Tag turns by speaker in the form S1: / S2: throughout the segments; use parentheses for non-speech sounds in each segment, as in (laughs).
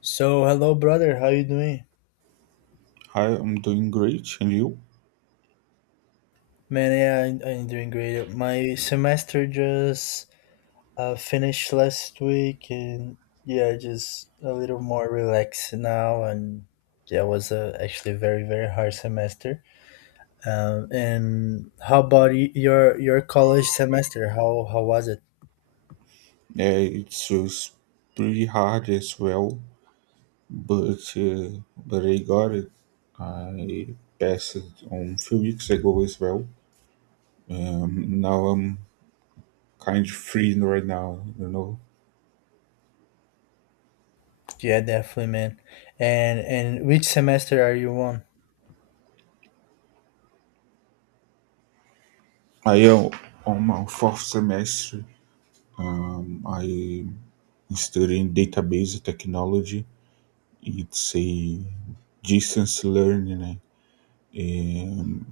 S1: So, hello, brother. How you doing?
S2: Hi, I'm doing great, and you?
S1: Man, yeah, I'm doing great. My semester just finished last week, and yeah, just a little more relaxed now. And yeah, it was actually very, very hard semester. And how about your college semester? How was it?
S2: It's pretty hard as well, but uh, but I got it. I passed it on few weeks ago as well. Now I'm kind of free right now. You know,
S1: Yeah, definitely, man. And which semester are you on?
S2: I am on my fourth semester. I studying database technology. It's a distance learning. Né? Um,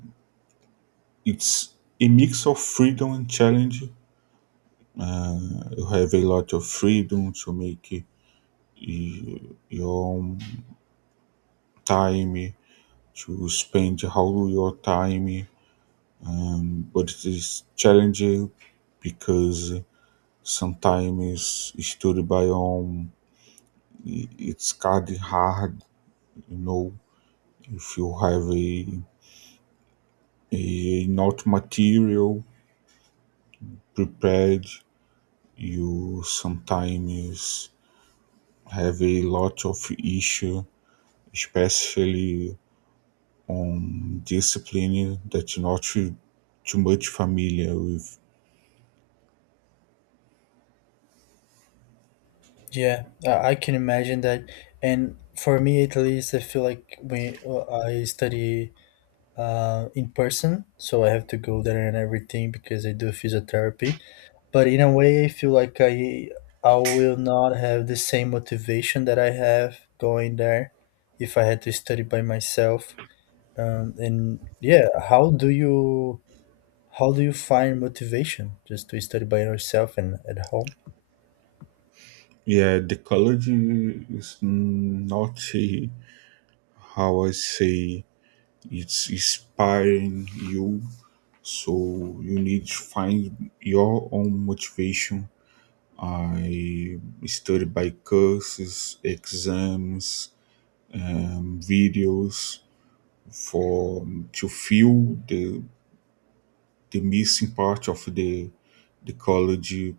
S2: it's a mix of freedom and challenge. Eh, you have a lot of freedom to make uh, your own time, to spend how your time. But it is challenging because sometimes study by home it's kind of hard, you know, if you have a not material prepared, you sometimes have a lot of issue, especially discipline that not too much familiar with.
S1: Yeah, I can imagine that. And for me, at least, I feel like we I study in person, so I have to go there and everything because I do physiotherapy. But in a way, I feel like I will not have the same motivation that I have going there if I had to study by myself. And yeah, how do you find motivation just to study by yourself and at home?
S2: Yeah, the college is not how I say it's inspiring you, so you need to find your own motivation. I study by courses, exams, videos for to fill the missing part of the college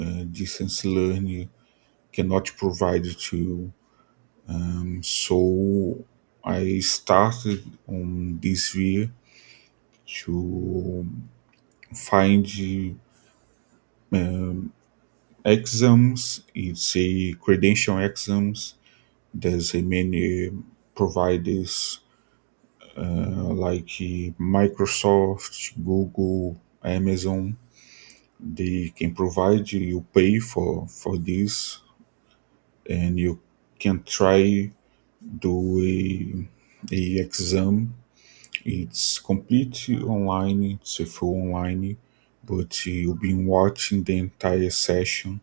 S2: distance learning cannot provide to you. So I started on this way to find exams. It's a credential exams. There's a many providers like Microsoft, Google, Amazon. They can provide you. You pay for this, and you can try do a exam. It's completely online, it's a full online, but you've been watching the entire session.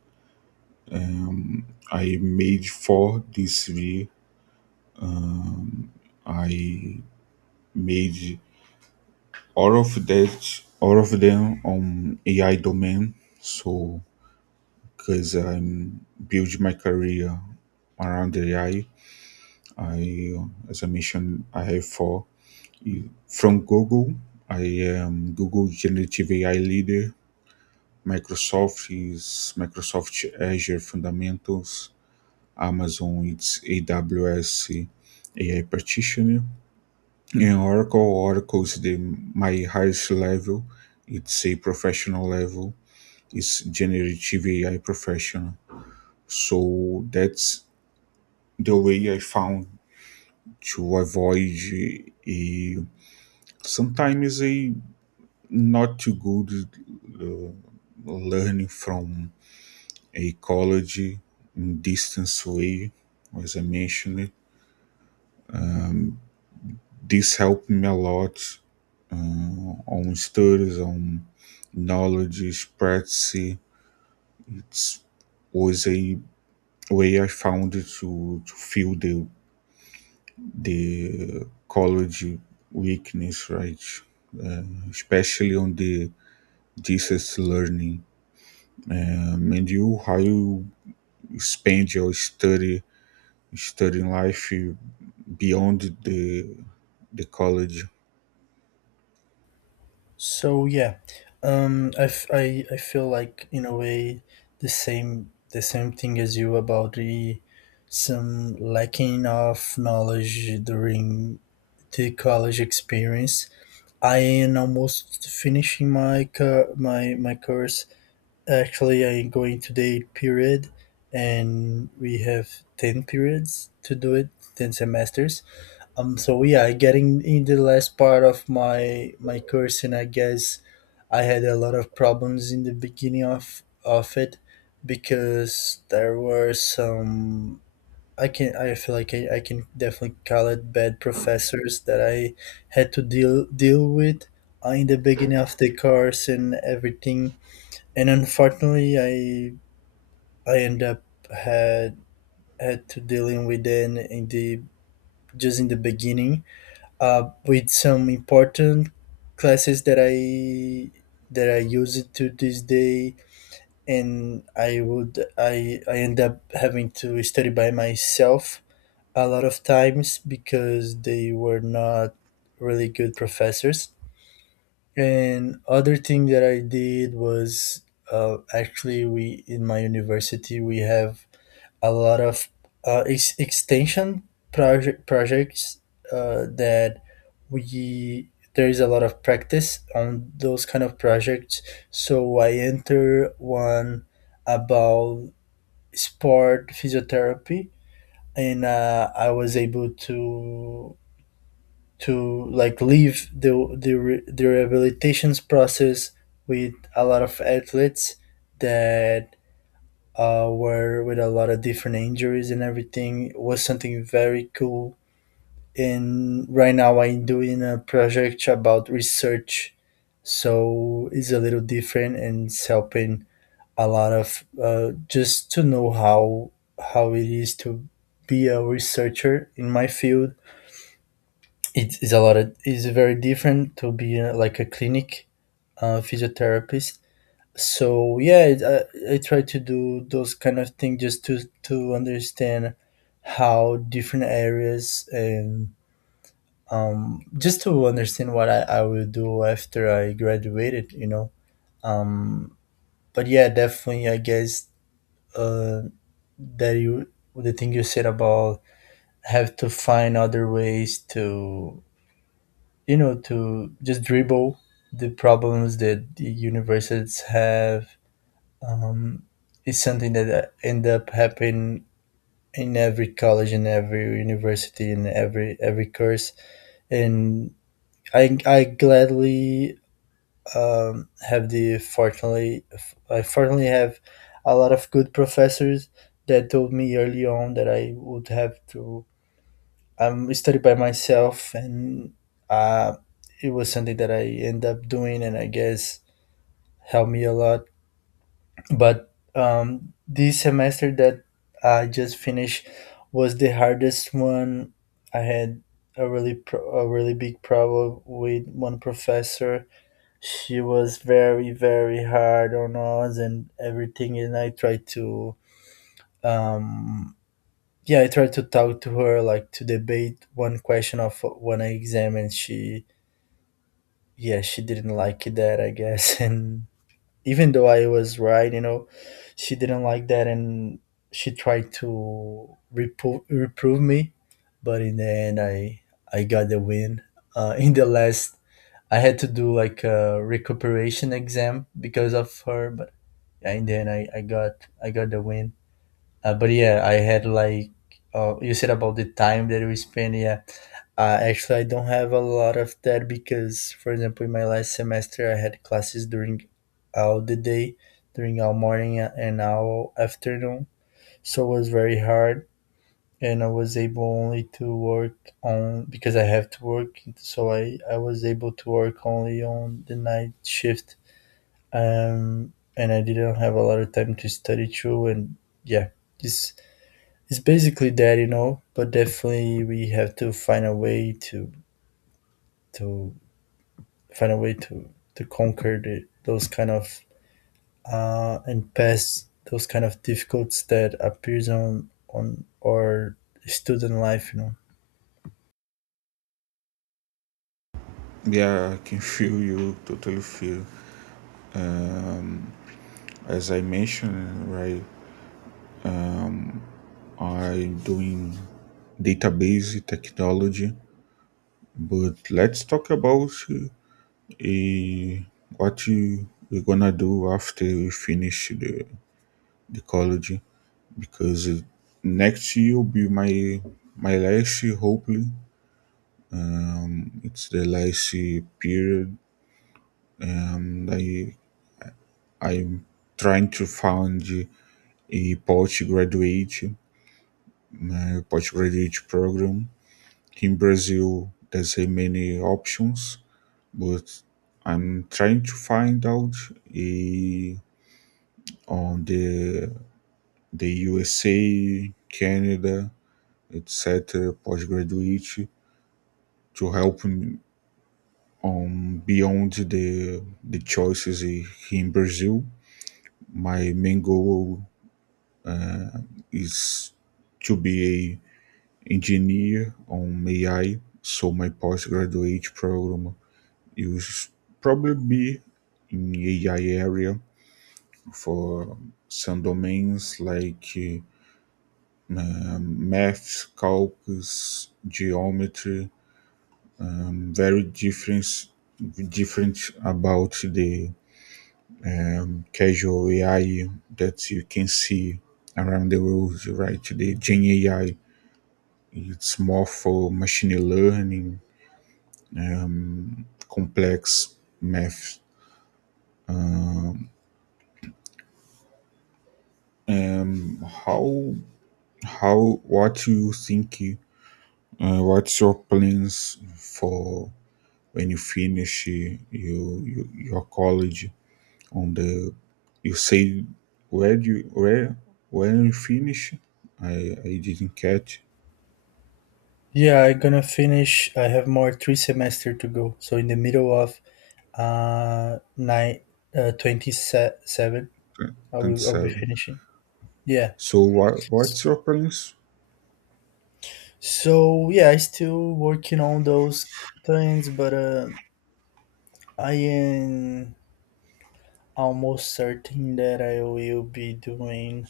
S2: Um, I made four this video. Um, I made all of them on AI domain. So, because I'm building my career around AI, I, as I mentioned, I have four from Google. I am Google Generative AI leader. Microsoft, Microsoft Azure Fundamentals, Amazon AWS AI Practitioner, and Oracle. Oracle is the my highest level. It's a professional level. It's generative AI professional. So that's the way I found to avoid a sometimes a not too good uh, learning from ecology in distance way, as I mentioned. This helped me a lot on studies, on knowledge, practice. It was a way I found to feel the college weakness, right? Uh, Especially on the distance learning. And you, how you spend your study, studying life beyond the college?
S1: So yeah, I feel like, in a way, the same thing as you, about the some lacking of knowledge during the college experience. I am almost finishing my cu- my course. Actually, I am going to the eighth period, and we have 10 periods to do it, 10 semesters, so yeah, getting in the last part of my course, and I guess I had a lot of problems in the beginning of it, because there were some. I feel like I can definitely call it bad professors that I had to deal with, in the beginning of the course and everything. And unfortunately, I end up had had to dealing with them in the just in the beginning, with some important classes that I use it to this day, and I would I end up having to study by myself a lot of times because they were not really good professors. And other thing that I did was, actually, we in my university we have a lot of, extension projects, that we there is a lot of practice on those kind of projects. So I enter one about sport physiotherapy, and I was able to like, leave the rehabilitations process with a lot of athletes that, were with a lot of different injuries, and everything. It was something very cool. And right now I'm doing a project about research, so it's a little different, and it's helping a lot of, just to know how it is to be a researcher in my field. It is a lot of it's very different to be, like, a clinic, physiotherapist. So yeah, I try to do those kind of things just to understand how different areas, and just to understand what I will do after I graduated. um but yeah, definitely, I guess, uh that you the thing you said about have to find other ways to to just dribble the problems that the universities have. um, it's something that, end up happening in every college, in every university, in every course. And I gladly, have the fortunately, I fortunately have a lot of good professors that told me early on that I would have to, study by myself, and uh, it was something that I end up doing, and I guess helped me a lot. But this semester that I just finished was the hardest one. I had a really big problem with one professor. She was very, very hard on us and everything, and I tried to, um, yeah, I tried to talk to her, like, to debate one question of one exam. And she didn't like that I guess (laughs) and even though I was right, you know, she didn't like that, and she tried to reprove me. But in the end, I got the win. In the last, I had to do like a recuperation exam because of her. But in the end, I got the win. But yeah, I had like you said about the time that we spent. Yeah, actually, I don't have a lot of that because, for example, in my last semester, I had classes during all the day, during all morning and all afternoon. So it was very hard, and I was able only to work on because I have to work. So I was able to work only on the night shift, And I didn't have a lot of time to study too. And yeah, it's it's basically that. But definitely, we have to find a way to find a way to to conquer the, those kind of and pass those kind of difficulties that appears on our student life.
S2: Yeah, I can feel you, totally feel. As I mentioned, right, I'm doing database technology, but let's talk about what you we're gonna do after we finish the college, because next year will be my last year, hopefully. It's the last year period, and I'm trying to find a post graduate. My postgraduate program. In Brazil, there's a many options, but I'm trying to find out eh, on the USA, Canada, etc. Postgraduate to help me on beyond the choices in Brazil. My main goal is to be a engineer on AI, so my postgraduate program you should probably be in AI area for some domains like math, calculus, geometry, very different different about the casual AI that you can see around the world, right? The Gen AI, it's more for machine learning, um, complex math. Um, how How what you think you what's your plans for when you finish you your college on the you say where do you where when you finish, I I didn't catch.
S1: Yeah, I'm gonna finish. I have more 3 semester to go, so in the middle of nine 27, I'll be
S2: 27,
S1: finishing. Yeah.
S2: so what what's your plans?
S1: So yeah, I still working on those things, but I am almost certain that I will be doing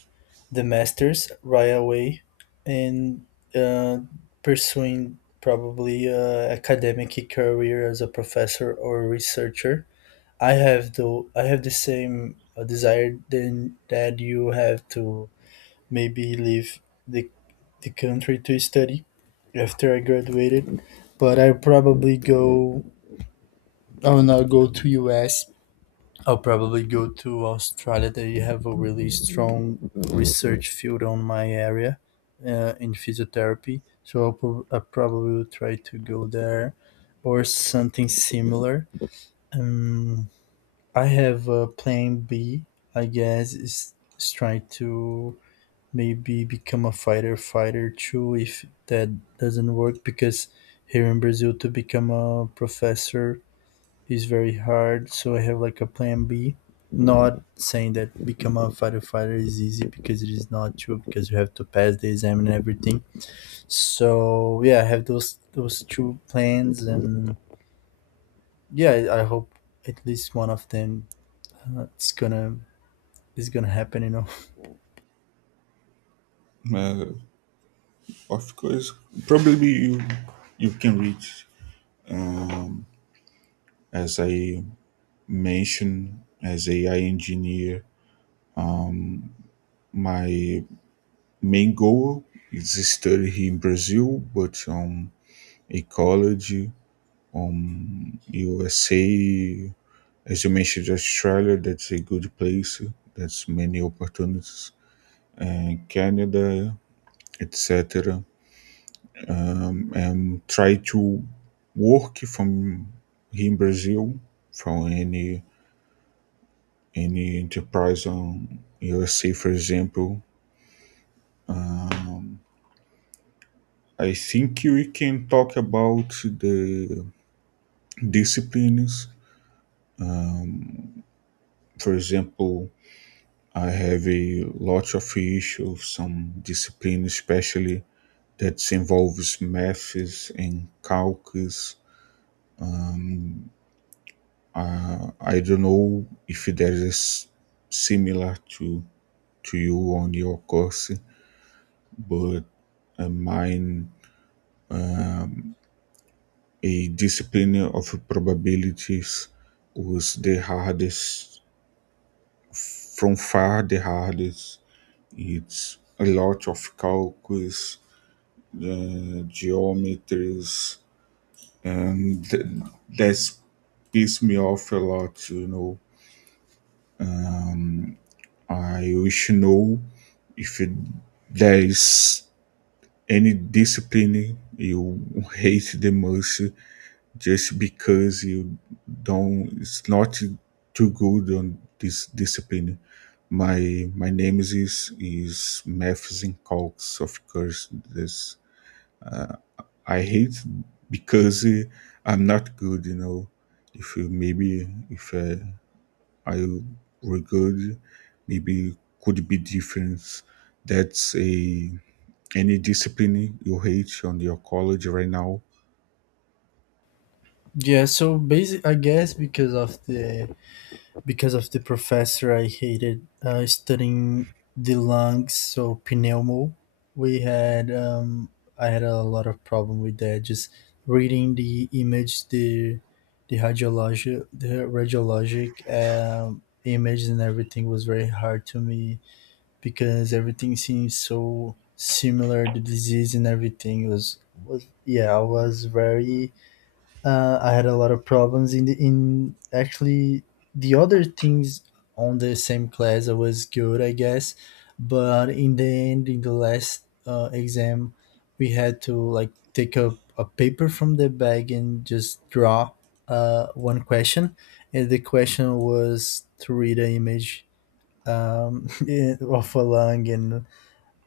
S1: the masters right away, and uh, pursuing probably a academic career as a professor or researcher. I have the same, desire then that you have, to maybe leave the, the country to study after I graduated, but I will not go to US. I'll probably go to Australia. They have a really strong research field on my area, in physiotherapy. So I probably will try to go there or something similar. Um, I have a plan B, I guess, is trying to maybe become a fighter too, if that doesn't work, because here in Brazil to become a professor he's very hard. So I have like a plan B, not saying that become a firefighter is easy, because it is not true, because you have to pass the exam and everything. So yeah, I have those two plans, and yeah, I hope at least one of them, it's gonna is gonna happen.
S2: uh, of course probably you you can reach, as I mentioned, as AI engineer. My Mengoa is studied in Brazil, but a college, USA, as you mentioned, Australia, that's a good place. That's many opportunities. And Canada, etc. And try to work from here in Brazil, from any enterprise on USA, for example. I think we can talk about the disciplines. For example, I have a lot of issues some discipline, especially that involves maths and calculus. I don't know if there is similar to you on your course, but mine a discipline of probabilities was the hardest, from far the hardest. It's a lot of calculus, geometries, and that's pissed me off a lot. You know, I wish to know if it, there is any discipline you hate the most just because you don't. It's not too good on this discipline. My my name is Maths and Calcs, of course. This I hate because I'm not good. You know, if you maybe if I I regard maybe could be difference. That's a any discipline you hate on your college right now.
S1: (laughs) Yeah, so basic, I guess, because of the professor, I hated, studying the lungs, so pneumo. We had I had a lot of problem with that. Just reading the image, the hydrologic, the radiologic, image and everything was very hard to me because everything seems so similar. The disease and everything was. I was very I had a lot of problems in the in, actually, the other things on the same class I was good, I guess. But in the end, in the last, exam, we had to, like, take a paper from the bag and just draw, one question. And the question was to read an image, um, (laughs) of a lung. And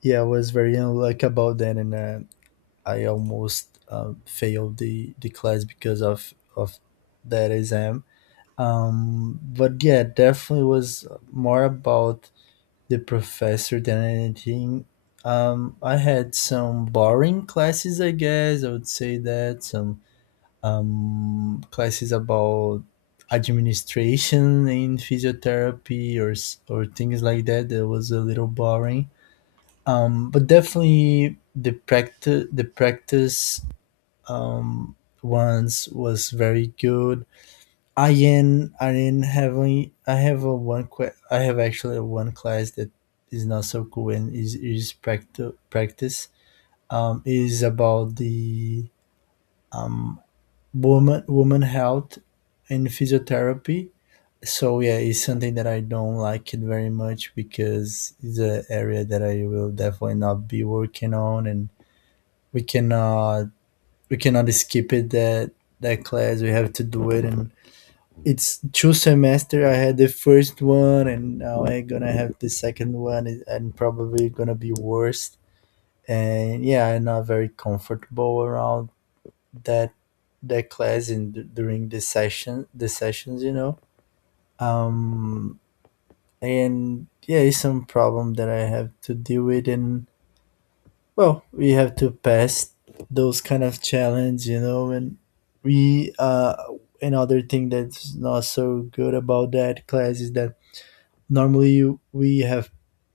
S1: yeah, I was very unlucky about that. And I almost, failed the class because of that exam. But yeah, definitely was more about the professor than anything. I had some boring classes, I guess I would say. That some, classes about administration in physiotherapy, or things like that, that was a little boring. But definitely the practice, um, once, was very good. I am having I have a one que- I have actually a one class that is not so cool, and is practice, is about the, um, woman health and physiotherapy. So yeah, it's something that I don't like it very much because it's an area that I will definitely not be working on, and we cannot we cannot skip it. That class we have to do it, and it's two semester. I had the first one, and now I'm gonna have the second one, probably gonna be worse. And yeah, I'm not very comfortable around that that class, in during the sessions. um and yeah, it's some problem that I have to deal with. And, well, we have to pass those kind of challenge, and we another thing that's not so good about that class is that normally we have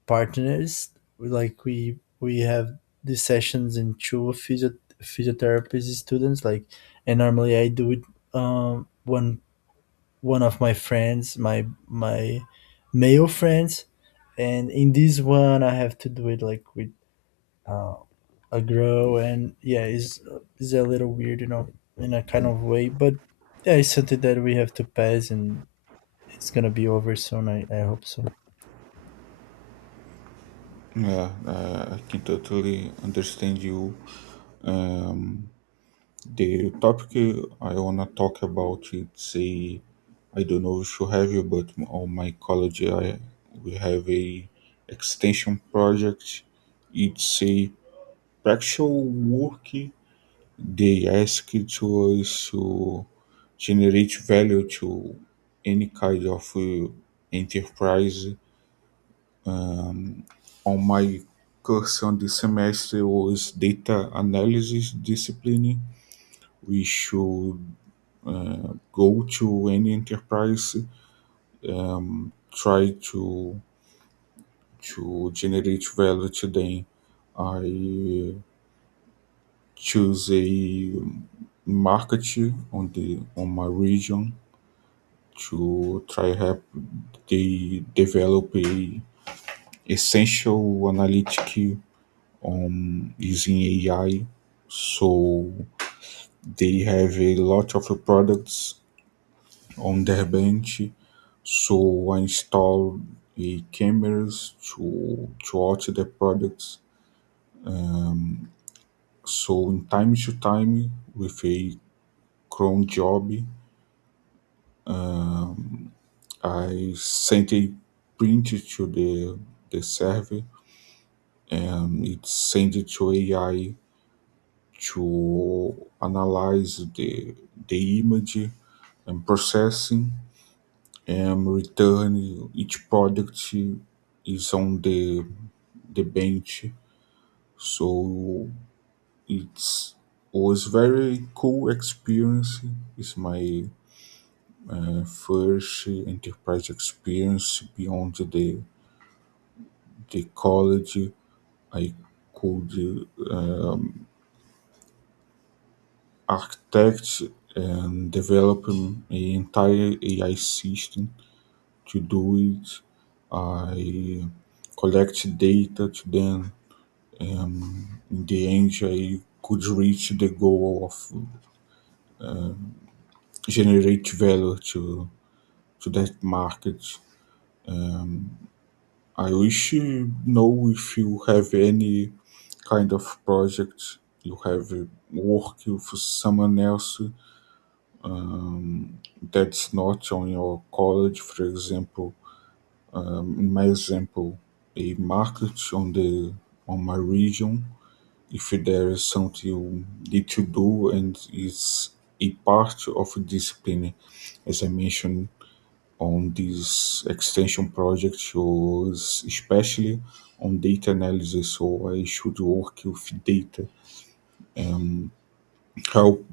S1: partners, like, we have the sessions in two physiotherapy students, like, and normally I do it, um one one of my friends, my male friends, and in this one I have to do it, like, with, um Aggro, and is a little weird, in a kind of way. But yeah, it's something that we have to pass, and it's gonna be over soon, I hope so.
S2: Yeah, I can totally understand you. Um, the topic I wanna talk about it's a I don't know if you have it, but on my college I we have a extension project. It's a practical work. They ask to us to generate value to any kind of enterprise. On my course on the semester was data analysis discipline. We should go to any enterprise, try to generate value to them. I choose a market on the on my region to try help they develop a essential analytic on using AI. So they have a lot of products on their bench. So I install a cameras to watch the products. So in time to time with a Chrome job, I sent a print to the server and it sent it to AI to analyze the image and processing, and return each product is on the bench. So it's was very cool experience, it's my first enterprise experience beyond the college. I could architect and develop an entire AI system to do it. I collect data to then. In the end, I could reach the goal of generate value to that market. I wish you know if you have any kind of project you have work for someone else that's not on your college, for example. In my example, a market on the on my region, if there is something you need to do and is a part of discipline as I mentioned, on this extension project was especially on data analysis, so I should work with data and help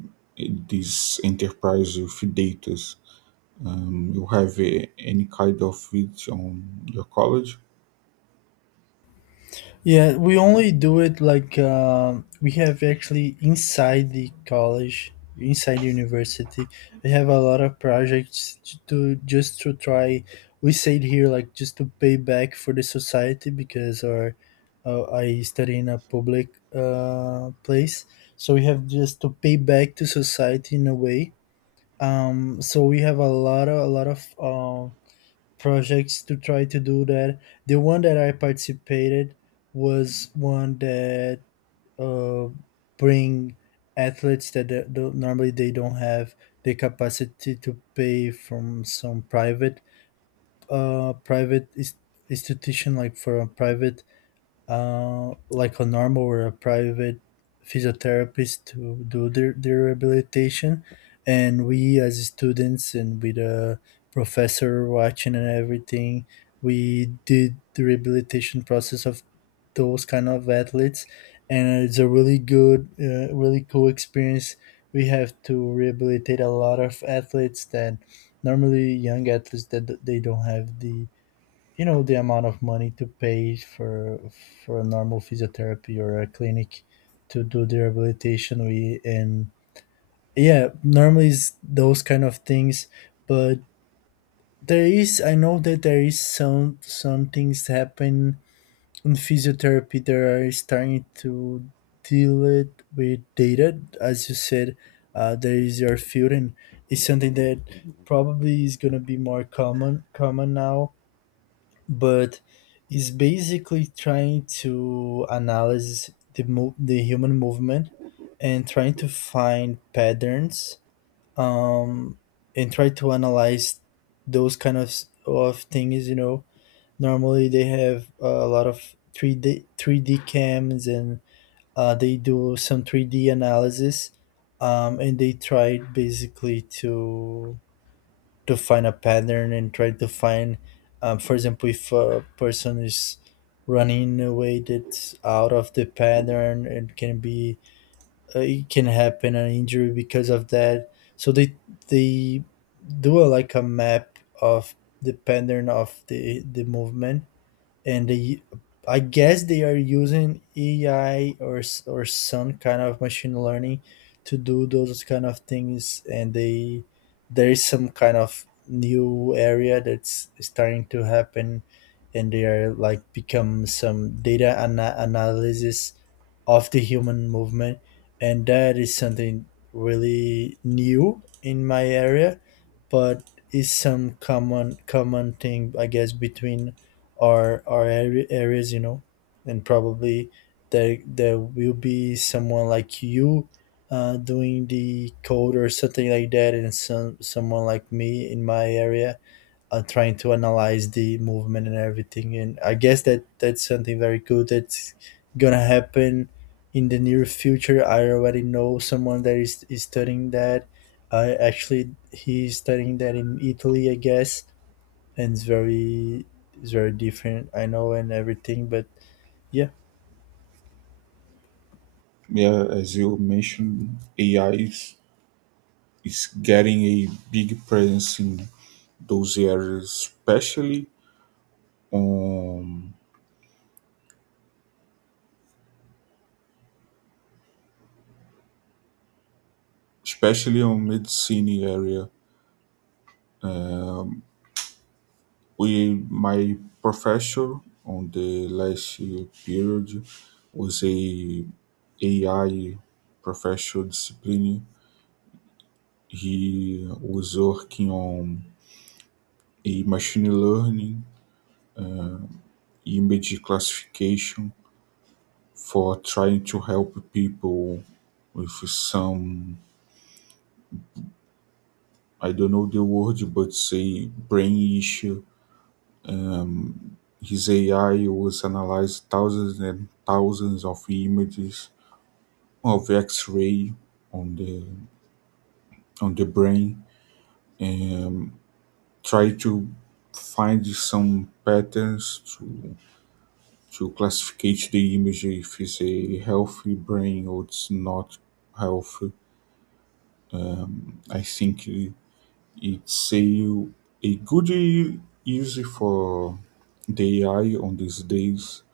S2: this enterprise with data. You have any kind of it on your college?
S1: Yeah, we only do it, like, we have actually inside the college, inside the university. We have a lot of projects to do just to try. We say it here like just to pay back for the society because our I study in a public place, so we have just to pay back to society in a way. So we have a lot of projects to try to do that. The one that I participated was one that uh, bring athletes that normally they don't have the capacity to pay from some private uh, private is- institution like for a private like a normal or a private physiotherapist to do their rehabilitation. And we, as students, and with a professor watching and everything, we did the rehabilitation process of those kind of athletes. And it's a really good, really cool experience. We have to rehabilitate a lot of athletes that normally young athletes that they don't have the the amount of money to pay for a normal physiotherapy or a clinic to do the rehabilitation we and yeah, normally is those kind of things. But there is, I know that there is some things happen in physiotherapy that are starting to deal it with data as you said. There is your field, and it's something that probably is going to be more common now, but is basically trying to analyze the human movement and trying to find patterns, um, and try to analyze those kind of things. You know, normally they have a lot of three D cams, and they do some three D analysis, and they try basically to find a pattern and try to find, for example, if a person is running in a way that's out of the pattern and can be it can happen an injury because of that. So they do a, like a map of the pattern of the movement, and they I guess they are using AI or some kind of machine learning to do those kind of things, and they there is some kind of new area that's starting to happen, and they are like become some data analysis of the human movement. And that is something really new in my area, but is some common thing, I guess, between our area, areas, you know. And probably there will be someone like you, doing the code or something like that, and someone like me in my area, trying to analyze the movement and everything. And I guess that that's something very good that's gonna happen in the near future. I already know someone that is studying that. I actually he's studying that in Italy, I guess. And it's very, it's very different, I know, and everything, but yeah.
S2: Yeah, as you mentioned, AI is getting a big presence in those areas, especially on medicine area. We my professor on the last year period was a AI professor discipline. He was working on a machine learning uh, image classification for trying to help people with some I don't know the word, but say brain issue. Um, his AI was analyzed thousands and thousands of images of X-ray on the on the brain and try to find some patterns to classificate the image if it's a healthy brain or it's not healthy. I think it's a good use for the AI on these days.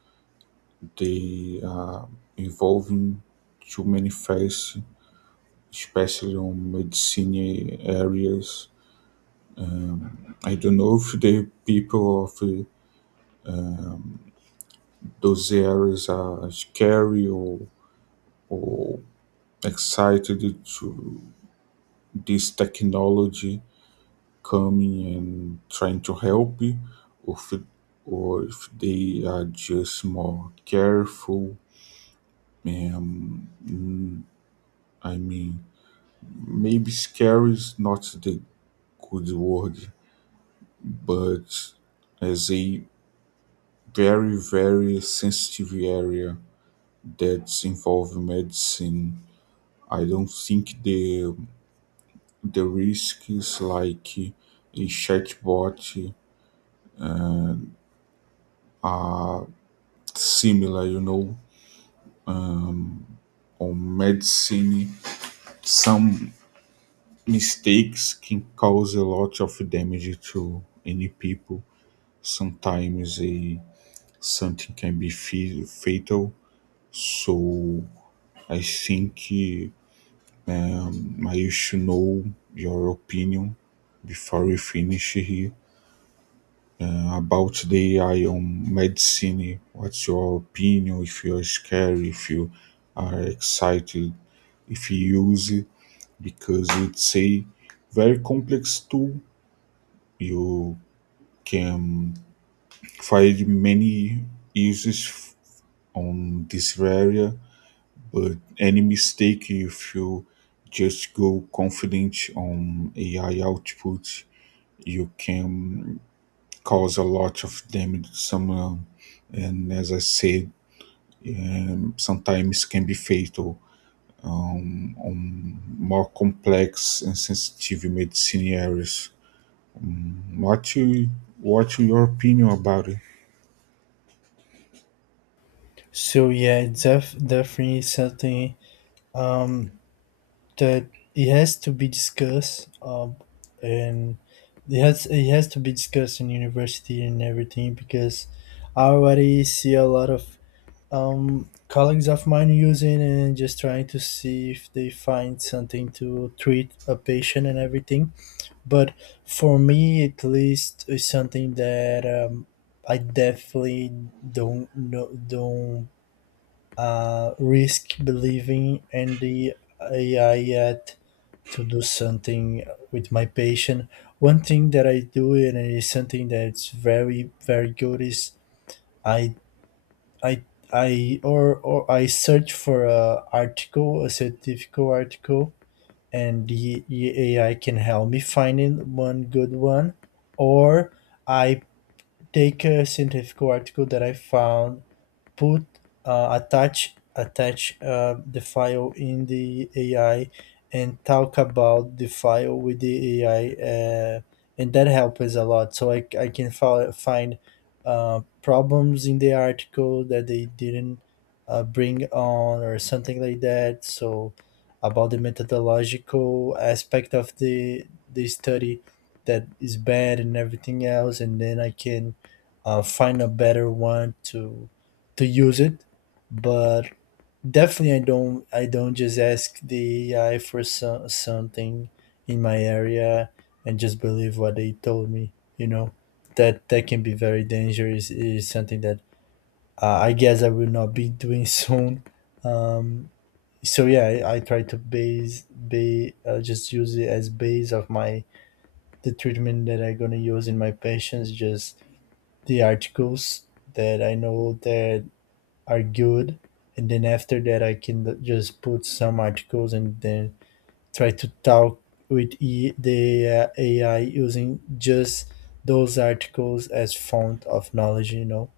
S2: They are evolving to many fields, especially on medicine areas. Um, I don't know if the people of those areas are scary or excited to this technology coming and trying to help you, or if, or if they are just more careful, and I mean maybe scary is not the good word, but as a very very sensitive area that's involved in medicine, I don't think the risk is like a chatbot uh, are similar, you know. Or medicine, some mistakes can cause a lot of damage to any people. Sometimes a something can be fatal. So I think I should know your opinion before we finish here about the AI on medicine. What's your opinion? If you're scared, if you are excited, if you use it, because it's a very complex tool. You can find many uses on this area, but any mistake if you just go confident on AI output, you can cause a lot of damage to someone. And as I said, sometimes can be fatal on more complex and sensitive medicine areas. What you, what's your opinion about it?
S1: So yeah, it's definitely something, um that it has to be discussed, and it has to be discussed in university and everything, because I already see a lot of colleagues of mine using and just trying to see if they find something to treat a patient and everything. But for me, at least, is something that I definitely don't know, don't risk believing in the AI yet to do something with my patient. One thing that I do and it is something that's very very good is I I I or I search for a article, a scientific article, and the AI can help me finding one good one, or I take a scientific article that I found, put attach the file in the AI and talk about the file with the AI, uh, and that helps us a lot. So I can find problems in the article that they didn't bring on or something like that. So about the methodological aspect of the study that is bad and everything else, and then I can find a better one to use it. But definitely I don't just ask the AI for something in my area and just believe what they told me. You know that that can be very dangerous. Is something that I guess I will not be doing (laughs) soon. Um, so yeah, I try to base be just use it as base of my the treatment that I'm gonna use in my patients. Just the articles that I know that are good, and then after that I can just put some articles and then try to talk with the AI using just those articles as font of knowledge, you know.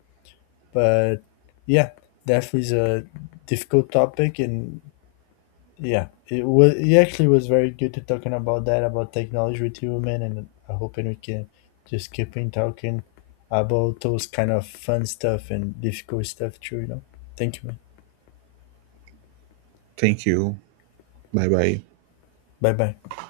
S1: But yeah, definitely is a difficult topic. And yeah, it was, it actually was very good to talking about that, about technology with you, man, and I hoping we can just keep in talking about those kind of fun stuff and difficult stuff too, you know. Thank you, man.
S2: Thank you. Bye bye.
S1: Bye bye.